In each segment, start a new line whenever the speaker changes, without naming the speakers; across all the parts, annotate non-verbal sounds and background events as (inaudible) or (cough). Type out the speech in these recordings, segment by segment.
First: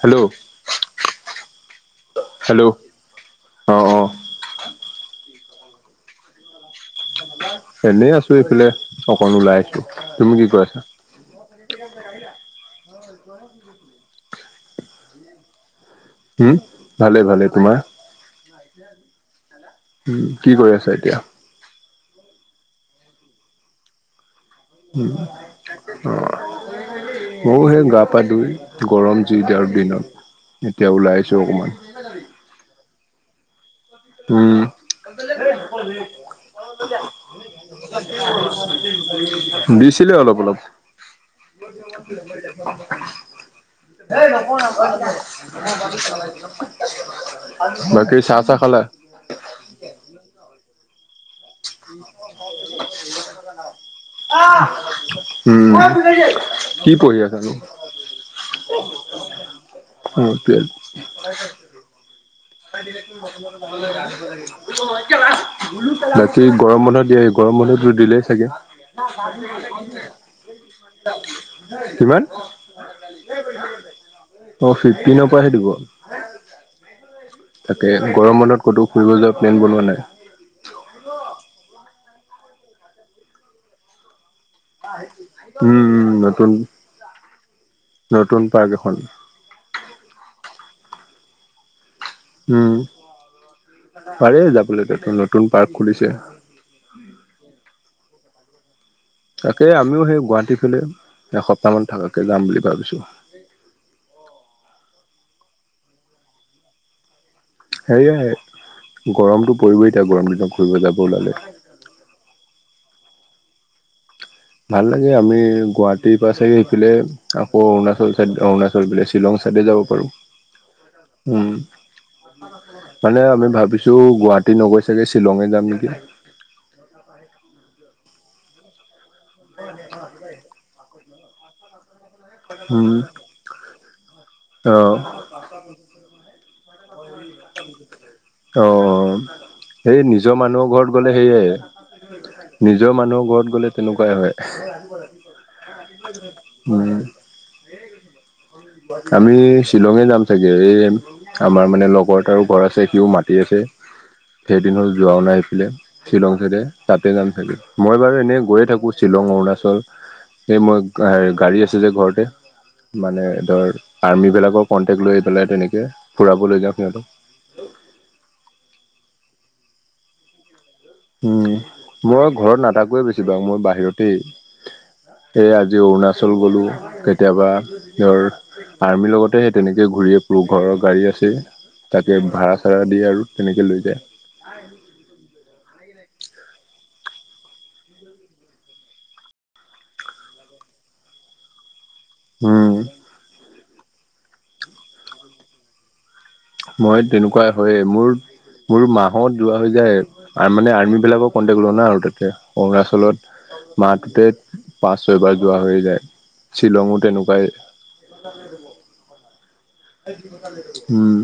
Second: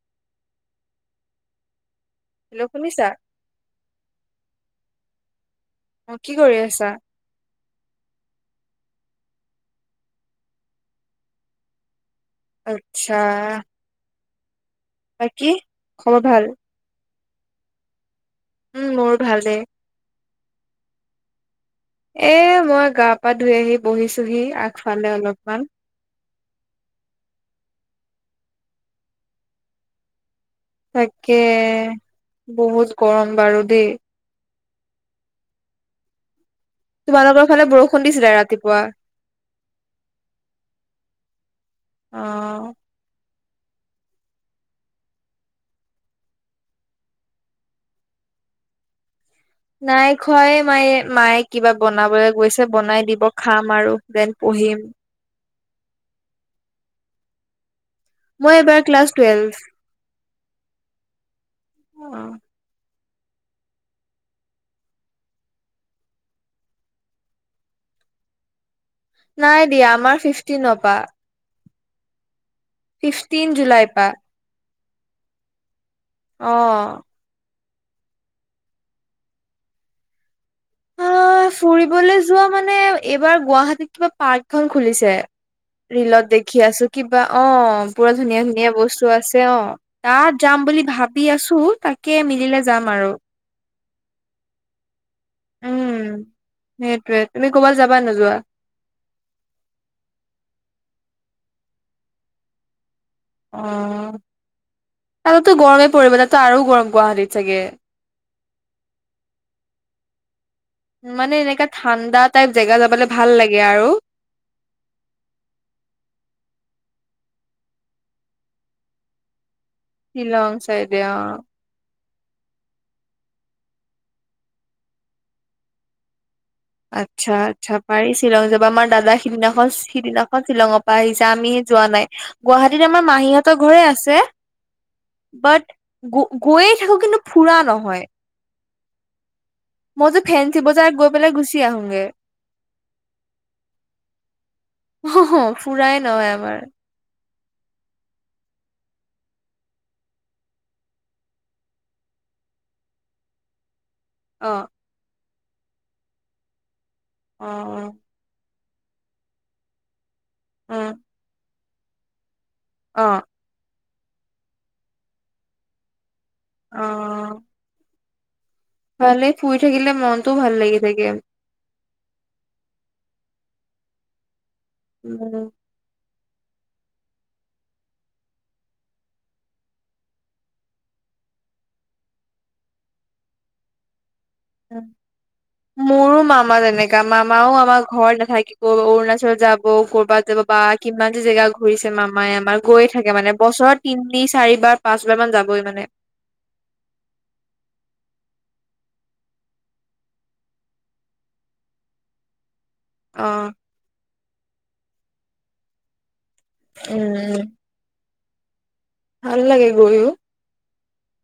Hello. Hello অঁ অঁ।
অ' কি কৰি আছা?
এনেই আছো এইফালে। অকণ ওলাই আহিছো। তুমি কি কৰি আছা?
আচ্ছা। বাকী খবৰ ভাল?
হম ভালে ভালে। তোমাৰ?
উম, মোৰ ভালেই।
কি কৰি আছা এতিয়া?
এ' মই গা-পা ধুই আহি বহিছোহি। আগফালে
অঁ
অলপমান।
মইও হে গা- পা দুই গৰম জুই যি আৰু দিনত। এতিয়া ওলাই আহিছো
তাকে'
অকমান
বহুত গৰম বাৰু দেই।
উমঁ।
তোমালোকৰ ফালে বৰষুণ দিছিলে ৰাতিপুৱা?
(unintelligible) দিছিলে অলপ অলপ।
অ'। (inaudible)
বাকী চাহ তা খালা।
নাই খোৱাই নাই মই। মায়ে কিবা বনাবলৈ গৈছে বনাই দিব খাম আৰু দেন পঢ়িম।
উমঁ। কি পঢ়ি আছানো?
মই এইবাৰ ক্লাছ টুৱেলভ।
(unintelligible)
অ'
বাকী গৰম বন্ধ দিয়ে গৰম- গৰম বন্ধটো দিলেই চাগে।
নাই দিয়া আমাৰ ফিফটিনৰ পা,
কিমান?
ফিফটিন জুলাই পা।
অ ফিফটিনৰ পৰাহে দিব
অ
তাকে গৰম বন্ধত ক'তো ফুৰিব যোৱা প্লেন বনোৱা নাই
অ ফুৰিবলৈ যোৱা মানে এইবাৰ গুৱাহাটীত কিবা পাৰ্ক
হয় (inaudible)
ৰিলত দেখি আছো কিবা অ পুৰা
নতুন
ধুনীয়া
পাৰ্ক
ধুনীয়া
এখন
বস্তু আছে অ তাত যাম বুলি ভাবি আছো তাকে মিলিলে
উম
যাম আৰু
পাৰে যাবলৈ দে
উম সেইটোৱে তুমি ক'বালৈ যাবা নোযোৱা
তাকে আমিও সেই গুৱাহাটী ফালে এসপ্তাহ মান থাকাকে যাম বুলি ভাবিছো
অ তাতো গৰমেই পৰিব তাতো আৰু গৰম গুৱাহাটীত চাগে
সেয়াই গৰমতটো পৰিবই এতিয়া গৰম দিনত ঘুৰিব যাব ওলালে
মানে এনেকা ঠাণ্ডা টাইপ জেগা যাবলে ভাল লাগে আৰু
ভাল লাগে আমি গুৱাহাটীৰ পৰা চাই আহি পেলাই আকৌ অৰুণাচল চাইদ অৰুণাচল বোলে শ্বিলং চাই ডে যাব পাৰো
শ্বিলং চাইডে অ
উম মানে আমি ভাবিছো গুৱাহাটী নগৈ চাগে শ্বিলঙে যাম নেকি
আচ্ছা আচ্ছা পাৰি শ্বিলং যাবা আমাৰ দাদা সিদিনাখন সিদিনাখন শ্বিলঙৰ পৰা আহিছে আমি যোৱা নাই গুৱাহাটীত আমাৰ মাহীহঁতৰ ঘৰে আছে
অহ
বাট গ গৈয়ে থাকো কিন্তু ফুৰা নহয়
অ অ সেই
মই যে
নিজৰ
ফেঞ্চি
মানুহৰ ঘৰত
বজাৰত গৈ
গ'লে
পেলাই
সেইয়াই
গুচি আহোগে
নিজৰ মানুহৰ ঘৰত গলে তেনেকোৱাই হয়
অ হ অ ফুৰাই নহয় আমাৰ
উম আমি শ্বিলঙে যাম চাগে এই আমাৰ মানে লগত তাৰো ঘৰ আছে সিও মাতি আছে
অ
এদিনো যোৱা নাই এইফালে শ্বিলং চাইদে তাতে যাম
অ
চাগে মই বাৰু এনেই গৈয়ে থাকোঁ শ্বিলং অৰুণাচল এই মই
উম
গাড়ী আছে নিজৰ ঘৰতে
অ
মানে ধৰ আৰ্মী বিলাকৰ কন্টেক্ট লৈ পেলাই তেনেকে ফুৰাব লৈ যাওঁ সিহঁতক
অ ভালে ফুৰি থাকিলে মনটোও ভাল লাগে
উম মই ঘৰত নাথাকোয়ে বেছি ভাগ মই বাহিৰতেই
উম
এই আজি অৰুণাচল গ'লো কেতিয়াবা ধৰ আৰ্মিৰ লগতে সেই তেনেকে ঘূৰিয়ে ফুৰো ঘৰৰ গাড়ী আছে তাকে ভাড়া চড়া দিয়ে আৰু তেনেকে লৈ যাওঁ
উম। মোৰো মামা তেনেকা মামাও আমাৰ ঘৰত নাথাকিব অৰুণাচল যাব ক'বাত যাব বা কিমান যে জেগা ঘূৰিছে মামাই আমাৰ
উম,
গৈয়ে থাকে মানে বছৰত তিনি চাৰিবাৰ পাঁচবাৰ মান যাবই মানে
মই তেনেকোৱা হয়ে মোৰ মোৰ মাহত যোৱা হৈ যায় মানে আৰ্মি বিলাকৰ কণ্টেক লও না আৰু তাতে
অ
অৰুণাচলত মাহটোতে পাঁচ ছয়বাৰ যোৱা হৈ যায় শ্বিলঙো
উম
তেনেকোৱাই
ভাল লাগে গৈও
উম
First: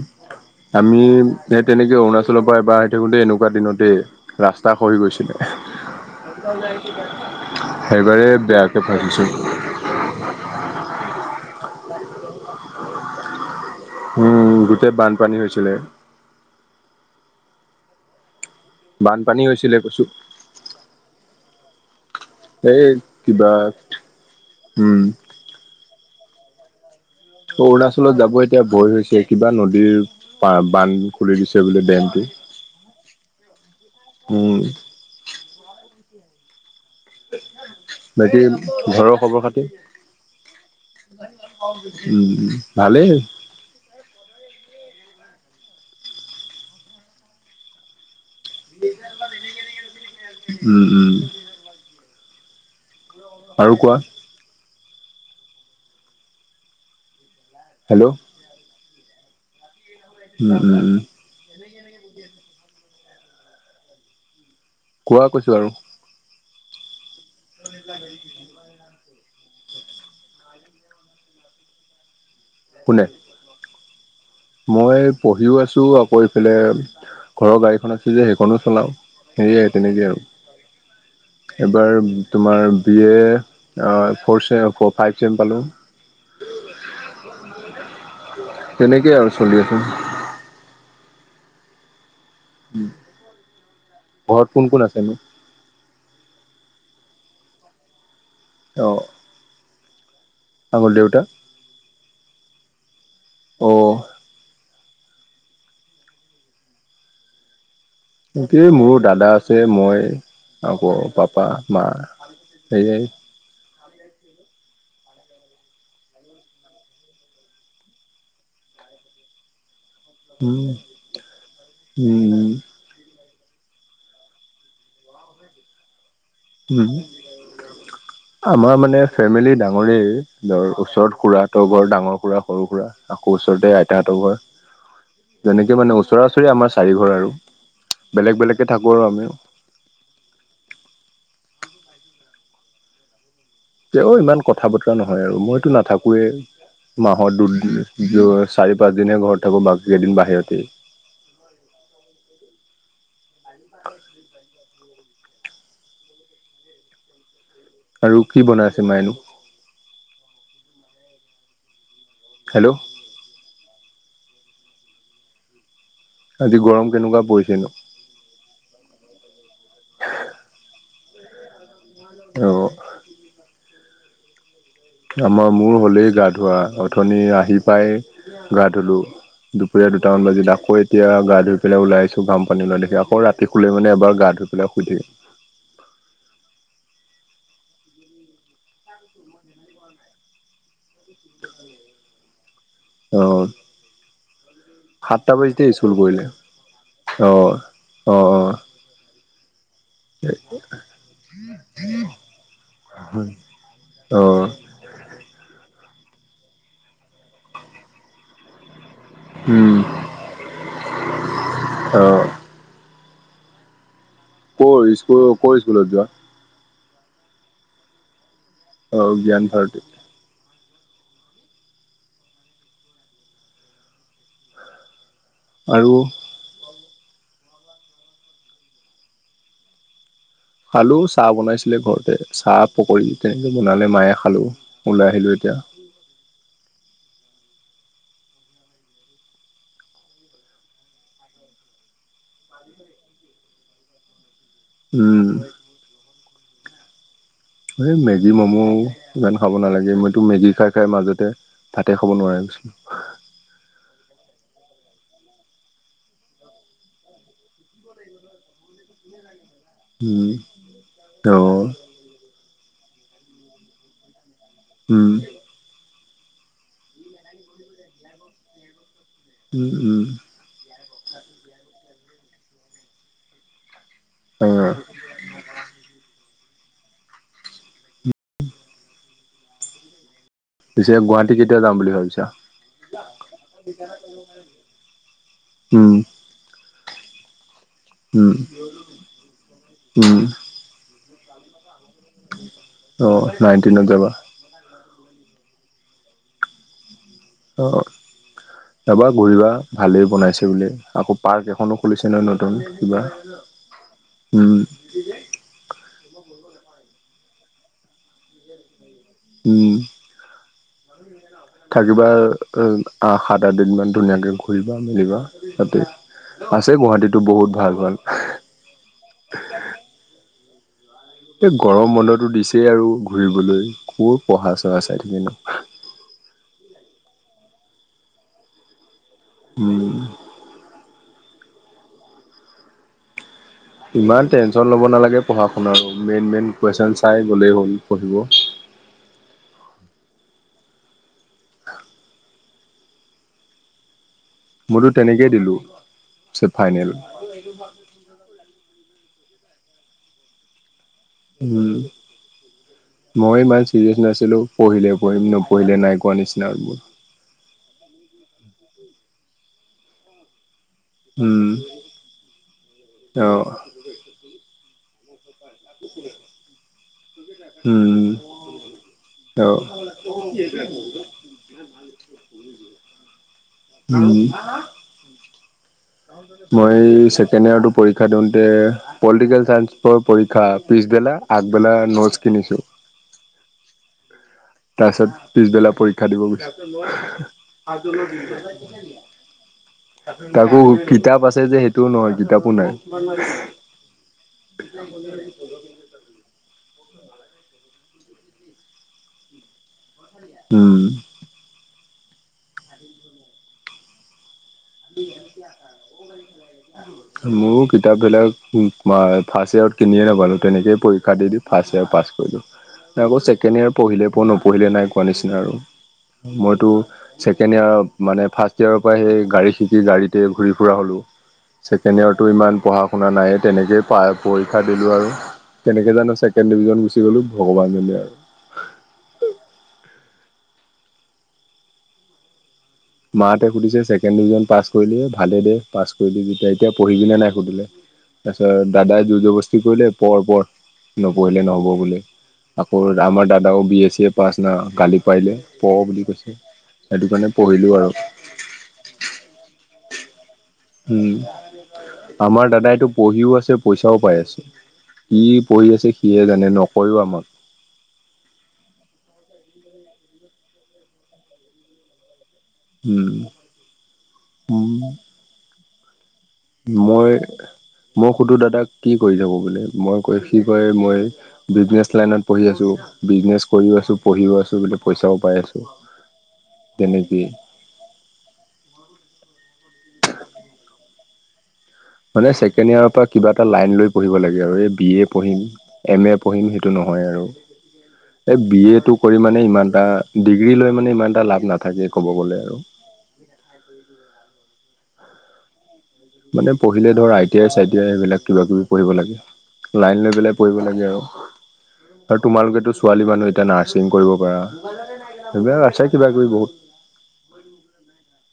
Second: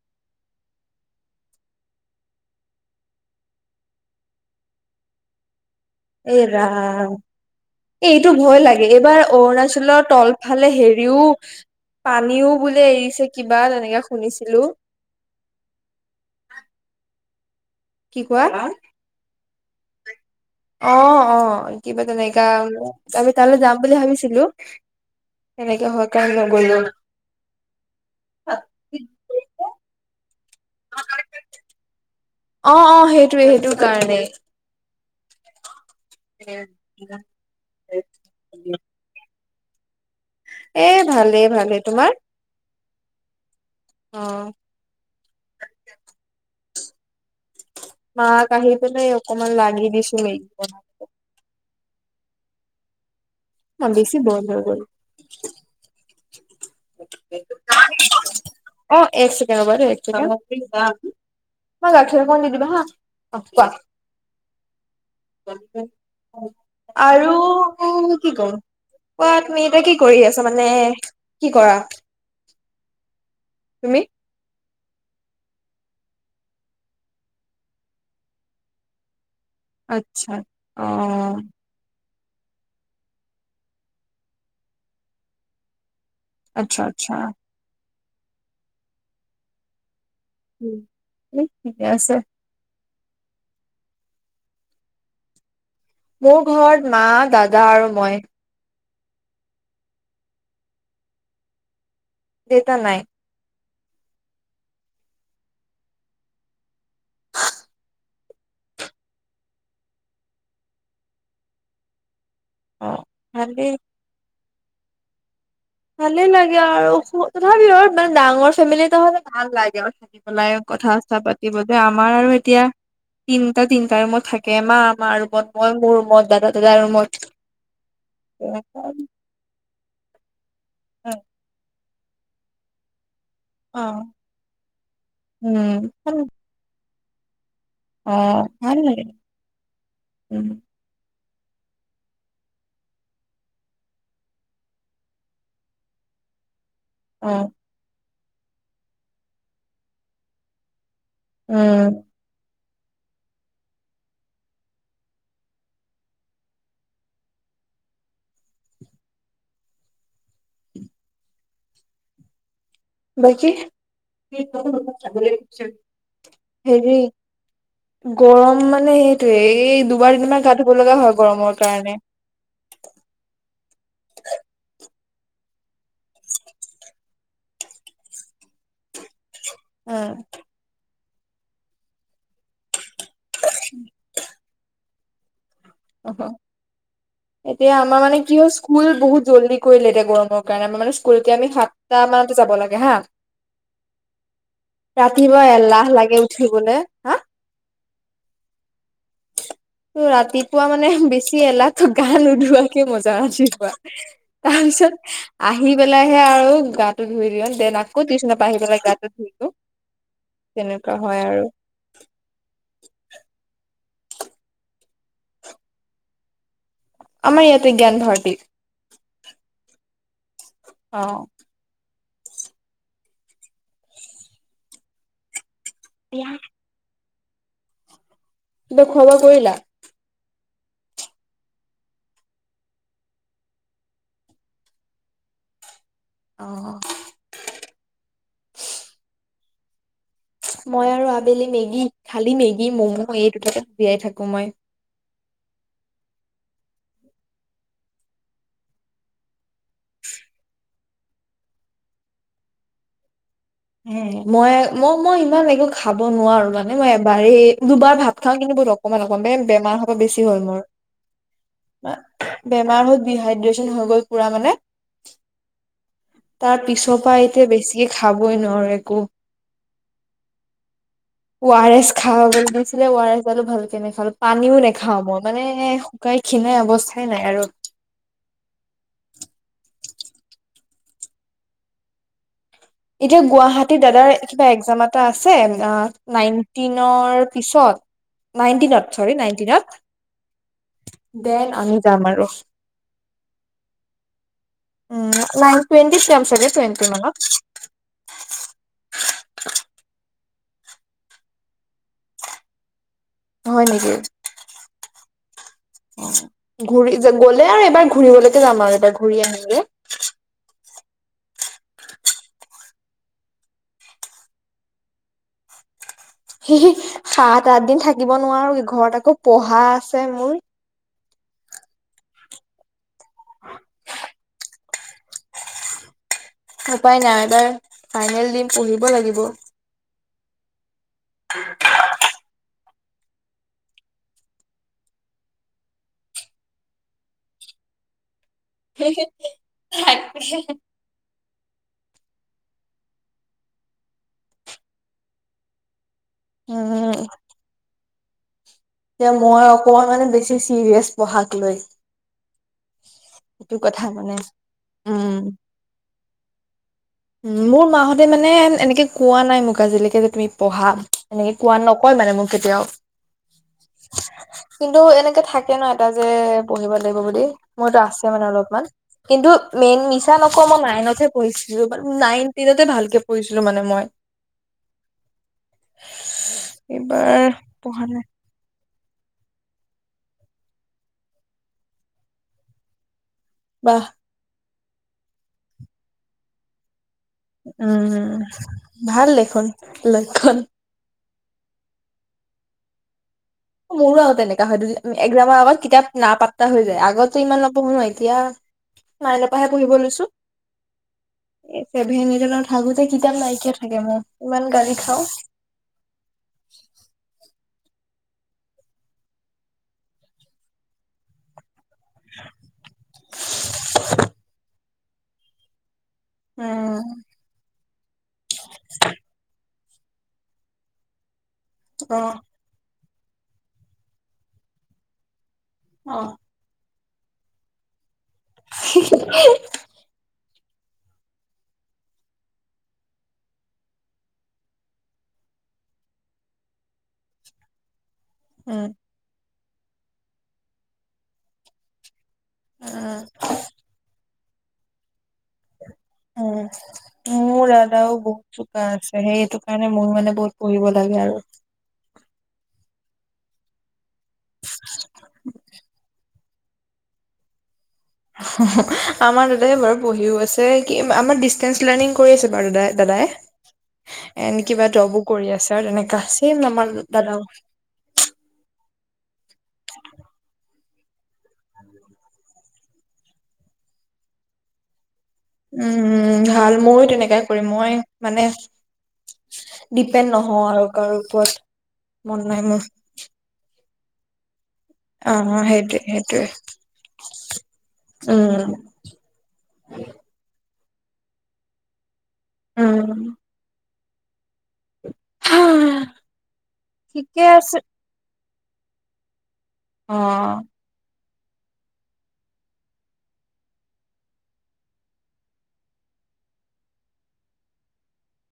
আমি সে তেনেকে অৰুণাচলৰ পৰা এবাৰ আহি থাকোতে এনেকোৱা দিনতে ৰাস্তা খহি গৈছিলে
(inaudible) এ ৰাম এই
সেইবাৰে
এইটো ভয়
বেয়াকে
লাগে এইবাৰ
ফাচিছো
অৰুণাচলৰ তলফালে হেৰিও পানীও বোলে এৰিছে কি বা তেনেকে
উম,
শুনিছিলো
গোটেই বানপানী হৈছিলে।
কি কোৱা
বানপানী হৈছিলে কৈছো
অ অ কিবা তেনেকা
এই
আমি
কিবা
তালৈ যাম বুলি ভাবিছিলো।
উম,
তেনেকে হয় কাৰণ, ল গ
অৰুণাচলত যাব এতিয়া ভয় হৈছে, কিবা নদীৰ বান্ধ খুলি দিছে বোলে ডেমটো।
অ অ সেইটোৱে সেইটো কাৰণেই।
অ'
উম' এ
বাকি ঘৰৰ খবৰ খাতি?
ভালেই ভালেই তোমাৰ
উম ভালেই
অ মাক আহি পিনে অকমান লাগি দিছো
উম, উম, আৰু
অ
কোৱা?
বেছি বইল হৈ গ'ল কি? (inaudible)
হেল্ল'
অ এক ছেকেণ্ড ৰবা দে এক ছেকেণ্ড,
উম, উম, উম,
গাখীৰ অকন দি দিব হা কোৱা
কোৱা কৈছোঁ আৰু
আৰু কি ক'ম, কোৱা তুমি এতিয়া কি কৰি আছা মানে? কি কৰা?
কোনে?
তুমি?
মই পঢ়িও আছো আকৌ এইফালে, ঘৰৰ গাড়ীখন আছে যে সেইখনো চলাও সেয়াই তেনেকেই,
আচ্ছা অ
এবাৰ তোমাৰ বি এ ফ'ৰ চেম, ফ ফাইভ চেম পালোঁ।
আচ্ছা আচ্ছা
তেনেকেই আৰু চলি আছে।
ঠিকে আছে।
ঘৰত কোন কোন আছে নো?
মোৰ ঘৰত মা, দাদা আৰু মই।
অ' আক দেউতা?
দেটা নাই।
অ' একে মোৰো দাদা আছে, মই আকৌ পাপা, মা। সেয়াই।
অ' ভালেই। ভালে লাগে আৰু তথাপিও মানে ডাঙৰ ফেমিলি হ'লে ভাল লাগে। পেলাই,
উম,
কথা-চথা পাতিব যে, আমাৰ আৰু
উম,
এতিয়া তিনিটা তিনিটা ৰোমত থাকে মা মাৰ ৰোমত, মই মোৰ ৰোমত।
উম' আমাৰ মানে ফেমিলি ডাঙৰ ডাঙৰে ধৰ ওচৰত খুৰা হতৰ ঘৰ ডাঙৰ খুৰা, সৰু খুৰা। আকৌ ওচৰতে
অ
আইতাহতৰ ঘৰ, যেনেকে
উম
মানে ওচৰা ওচৰি আমাৰ চাৰি ঘৰ আৰু।
অ
বেলেগ, বেলেগে
ভাল
থাকোঁ
লাগে
আৰু আমিও।
উম
তেওঁ ইমান কথা বতৰা নহয়, আৰু মইতো নাথাকোৱে
অ
মাহত দুদিন য চাৰি, পাঁচ দিনে ঘৰ থাকো বাকি কেইদিন বাহিৰতে।
উম
(unintelligible) আৰু কি বনাইছে মায়ে নো। হেল্ল'
বাকি
আজি গৰম কেনেকুৱা পৰিছে?
গৰম মানে সেইটোয়ে এই দুবাৰ, তিনিবাৰ গা ধুব লগা হয় গৰমৰ কাৰণে।
অহ' আমাৰ মূৰ হ'লেই গা ধোৱা, অথনি আহি পাই গা ধুলোঁ। দুপৰীয়া দুটামান বজাত আকৌ এতিয়া গা ধুই পেলাই ওলাইছো, ঘাম পানী ওলাই লেতেয়া আকৌ ৰাতি শুলে মানে এবাৰ গা ধুই পেলাই শুইধিম।
অহ' এতিয়া আমাৰ মানে কি হল স্কুল বহুত জল্দি কৰিলে এতিয়া গৰমৰ কাৰণে আমাৰ মানে স্কুলকে আমি সাতটা মানতে যাব লাগে হা
অ সাতটা
ৰাতিপুৱা
বাজিতে
এলাহ
স্কুল
লাগে
কৰিলে
উঠিবলে
আহ
হা
(unintelligible) অঁ
ত ৰাতিপুৱা মানে বেছি এলাহ ত গা নোধোৱাকে মই জা আজি পৰা
অ অ
তাৰপিছত আহি আহি পেলাইহে আৰু গাটো ধুই লও দেন আকৌ টিউচনৰ আহি পেলাই গাত
উম
তেনেকুৱা হয় আৰু
অ ক' স্কুল ক' স্কুলত যোৱা
আমাৰ ইয়াতে জ্ঞান ভাৰটি
অঁ জ্ঞান ভাৰটী
অ
আৰু
কিবা কিন্তু খোৱা বোৱা কৰিলা
খালো চাহ বনাইছিলে ঘৰতে চাহ পকৰি তেনেকে বনালে মায়ে খালো ওলাই আহিলো এয়া দিয়া।
আহ মই আৰু আবেলি মেগী খালি মেগী মমো এই দুটাকে জীয়াই থাকো মই
উম এই মেগী ম'ম' ইমান খাব নালাগে মইতো মেগি খাই খাই মাজতে ভাতে খাব নোৱাৰা হৈ গৈছিলো
হ মই মই মই ইমান একো খাব নোৱাৰো মানে মই এবাৰেই দুবাৰ ভাত খাও কিন্তু ব লগ অকমান অকমান বে বেমাৰ হব বেছি
উম
হ'ল মোৰ
অ
বেমাৰ হ'ল ডিহাইড্ৰেচন হৈ গ'ল পুৰা মানে
উম
তাৰ পিছৰ পৰা এতিয়া বেছি খাবই নোৱাৰো একো
উম উম
আৰ এছ খা বুলি দিছিলে আৰ এছ খালো ভাল (unintelligible) তেনে খাল
অ
পানীও নাখাও মই মানে শুকাই খীণাই অৱস্তা টাই নাই আৰু
পিছে গুৱাহাটী কেতিয়া যাম বুলি ভাবিছা
এতিয়া গুৱাহাটী দাদাৰ কিবা এক্জাম এটা আছে
উম
নাইন (unintelligible) টি পিছত
উম
নাইনটিনত চৰি নাইনটিনত
উম
দেন (unintelligible)
অ নাইনটিনত যাবা
উম নাইন টুৱেণ্টি যাম চাগে টুৱেণ্টি মানত
অ যাবা ঘূৰিবা ভালেই বনাইছে ব আকৌ পাৰ্ক এখনো খুলিছে নহয় নতুন কিবা
হয় নেকি
উম
ঘূৰি গ'লে আৰু এবাৰ ঘূৰিবলৈকে যাম আৰু এবাৰ ঘূৰি আহিলে
উম
(unintelligible)
থাকিবা আহ সাত আঠ দিন মান ধুনীয়াকে ঘূৰিবা মেলিবা তাতে
হে হে
আছে গুৱাহাটীতো
সাত
বহুত
আঠ
ভাল
দিন
ভাল
থাকিব নোৱাৰো ঘৰত আকৌ পঢ়া আছে মোৰ
এই গৰম বন্ধটো দিছেই আৰু ঘূৰিবলৈ ক' পঢ়া চহা চাই থাকি নো
উপায় নাই এবাৰ ফাইনেল দিম পঢ়িব লাগিব (unintelligible)
হম
(unintelligible) (inaudible)
ইমান টেনশ্যন ল'ব নালাগে পঢ়া শুন আৰু মেইন মেইন কুৱেশ্যন চাই গ'লেই হ'ল পঢ়িব
হে হে থাক
আৰু মইতো তেনেকেই দিলোঁ চ ফাইনেল
যে মই অকমান মানে বেছি চিৰিয়াছ পঢ়াক লৈ।
উম মই
সেইটো
ইমান
কথা
চিৰিয়াছ
মানে
নাছিলো পঢ়িলে
উম
পঢ়িম নপঢ়িলে নাই কোৱা নিচিনা আৰু মোৰ।
মোৰ মাহঁতে মানে এনেকে কোৱা নাই মোক আজিলৈকে যে তুমি পঢ়া। এনেকে
উম
কোৱা নকয় মানে মোক কেতিয়াও।
অ
কিন্তু এনেকে থাকে। ন এটা যে পঢ়িব লাগিব বুলি মোৰতো আছে
উম
মানে অলপমান কিন্তু
অ
মেইন মিছা নকওঁ। মই নাইনতে পঢ়িছিলো নাইন টেনত এ ভালকে পঢ়িছিলো মানে মই।
উম মই
এইবাৰ
ছেকেণ্ড ইয়াৰত
পঢ়া নাই
পৰীক্ষা দিওঁতে পলিটিকেল চাইন্সৰ পৰীক্ষা পিছবেলা আগবেলা নোটছ কিনিছো।
ৱাহ!
তাৰ পিছত পিছবেলা পৰীক্ষা দিব গৈছোঁ।
উম ভাল দেখোন লক্ষণ
তাকো কিতাপ আছে (unintelligible) যে সেইটোও নহয় কিতাপো নাই।
মোৰো আৰু তেনেকোৱা হয় দু এক্সামৰ আগত কিতাপ নাপা টা হৈ যায় আগতো ইমান নবঢ়ো নয় এতিয়া নাইনৰ পৰাহে পঢ়িব লৈছো।
উম!
ছেভেন এইটত থাকোতে কিতাপ নাইকিয়া থাকে মোৰ। (unintelligible) খাওঁ
মোৰো কিতাপবিলাক ফাৰ্ষ্ট ইয়াৰত কিনিয়ে নাপালোঁ তেনেকেইে পৰীক্ষা দি দিওঁ। ফাৰ্ষ্ট ইয়োৰ পাছ কৰিলো নাই আকৌ ছেকেণ্ড ইয়াৰ পঢ়িলে পঢ নপঢ়িলে নাই কোৱা নিচিনা আৰু। মইতো
উম
ছেকেণ্ড ইয়াৰ মানে ফাৰ্ষ্ট ইয়াৰৰ পৰা সেই গাড়ী শিকি গাড়ীতে ঘূৰি ফুৰা হ'লো
অ
ছেকেণ্ড ইয়াৰটো ইমান পঢ়া শুনা নায়ে তেনেকে প পৰীক্ষা দিলো আৰু কেনেকে
অ
জানো ছেকেণ্ড ডিভিজন গ'লোঁ ভগৱানে জানে আৰু।
হি হি!
মাসতে সুধিছে ছেকেণ্ড ডিভিজন পাছ কৰিলে ভালে দে পাছ কৰিলি যেতিয়া এতিয়া পঢ়িবিনে নাই সুধিলে? তাৰপিছত
উম
দাদাই জোৰ জবস্তি কৰিলে পঢ় পঢ় নপঢ়িলে নহব বুলি। আকৌ
উম
আমাৰ দাদাও B A C A pass ন গালি পাৰলে। পঢ় বুলি কৈছে সেইটো কাৰণে পঢ়িলো। আৰু
দেউতাও বহুত চোকা আছে সেই সটো কাৰণে মোৰ মানে বহুত। পঢ়িব লাগে
উম
আৰু।
আমাৰ দাদাইটো পঢ়িও আছে পইচা। ও পাই আছে কি পঢ়ি আছে সিয়হে জানে নকৈও আমাক।
আমাৰ দাদাই বাৰু পঢ়িও আছে কি আমাৰ ডিচটেন্স লাৰ্ণিং কৰি আছে। বাৰু দাদাই দাদাই
উম
এনে কিবা
উম
যবো কৰি আছে আৰু তেনেকা। চেম আমাৰ
মই
দাদাও।
মই সুধো দাদাক। কি কৰি যাব বোলে মই কৈ কি কয় মই বিজনেচ লাইনত পঢ়ি আছো বিজনেচ কৰি। আছো পঢ়ও আছো। পইচাও পাই আছো
উম ভাল ময় তেনেকাই
তেনেকেই
কৰিম মই মানে। ডিপেণ্ড নহও আৰু কাৰো। ওপৰত। মন
মানে
নাই মোৰ
ছেকেণ্ড ইয়াৰৰ পৰা কিবা এটা লাইন লৈ পঢ়িব লাগে। আৰু বি এ
অ
পঢ়িম
সেইটোৱে
এম এ
সেইটোৱে
পঢ়িম সেইটো নহয় আৰু। এ
উম
বি এটো কৰি মানে ইমান এটা ডিগ্ৰী। ডিগ্ৰী লৈ মানে ইমান এটা লাভ নাথাকে ক'ব গ'লে আৰু।
উম। সা !
মানে পঢ়িলে ধৰ আই টি আই সিবিলাক কিবা কিবি পঢ়িব লাগে। লাইন লৈ পেলাই
অ।
পঢ়িব লাগে আৰু। আৰু তোমালোকেতো ছোৱালী মানুহ যেতিয়া নাৰ্ছিং কৰিব পাৰা। এইবিলাক আছে কিবা কিবি বহুত।
(unintelligible)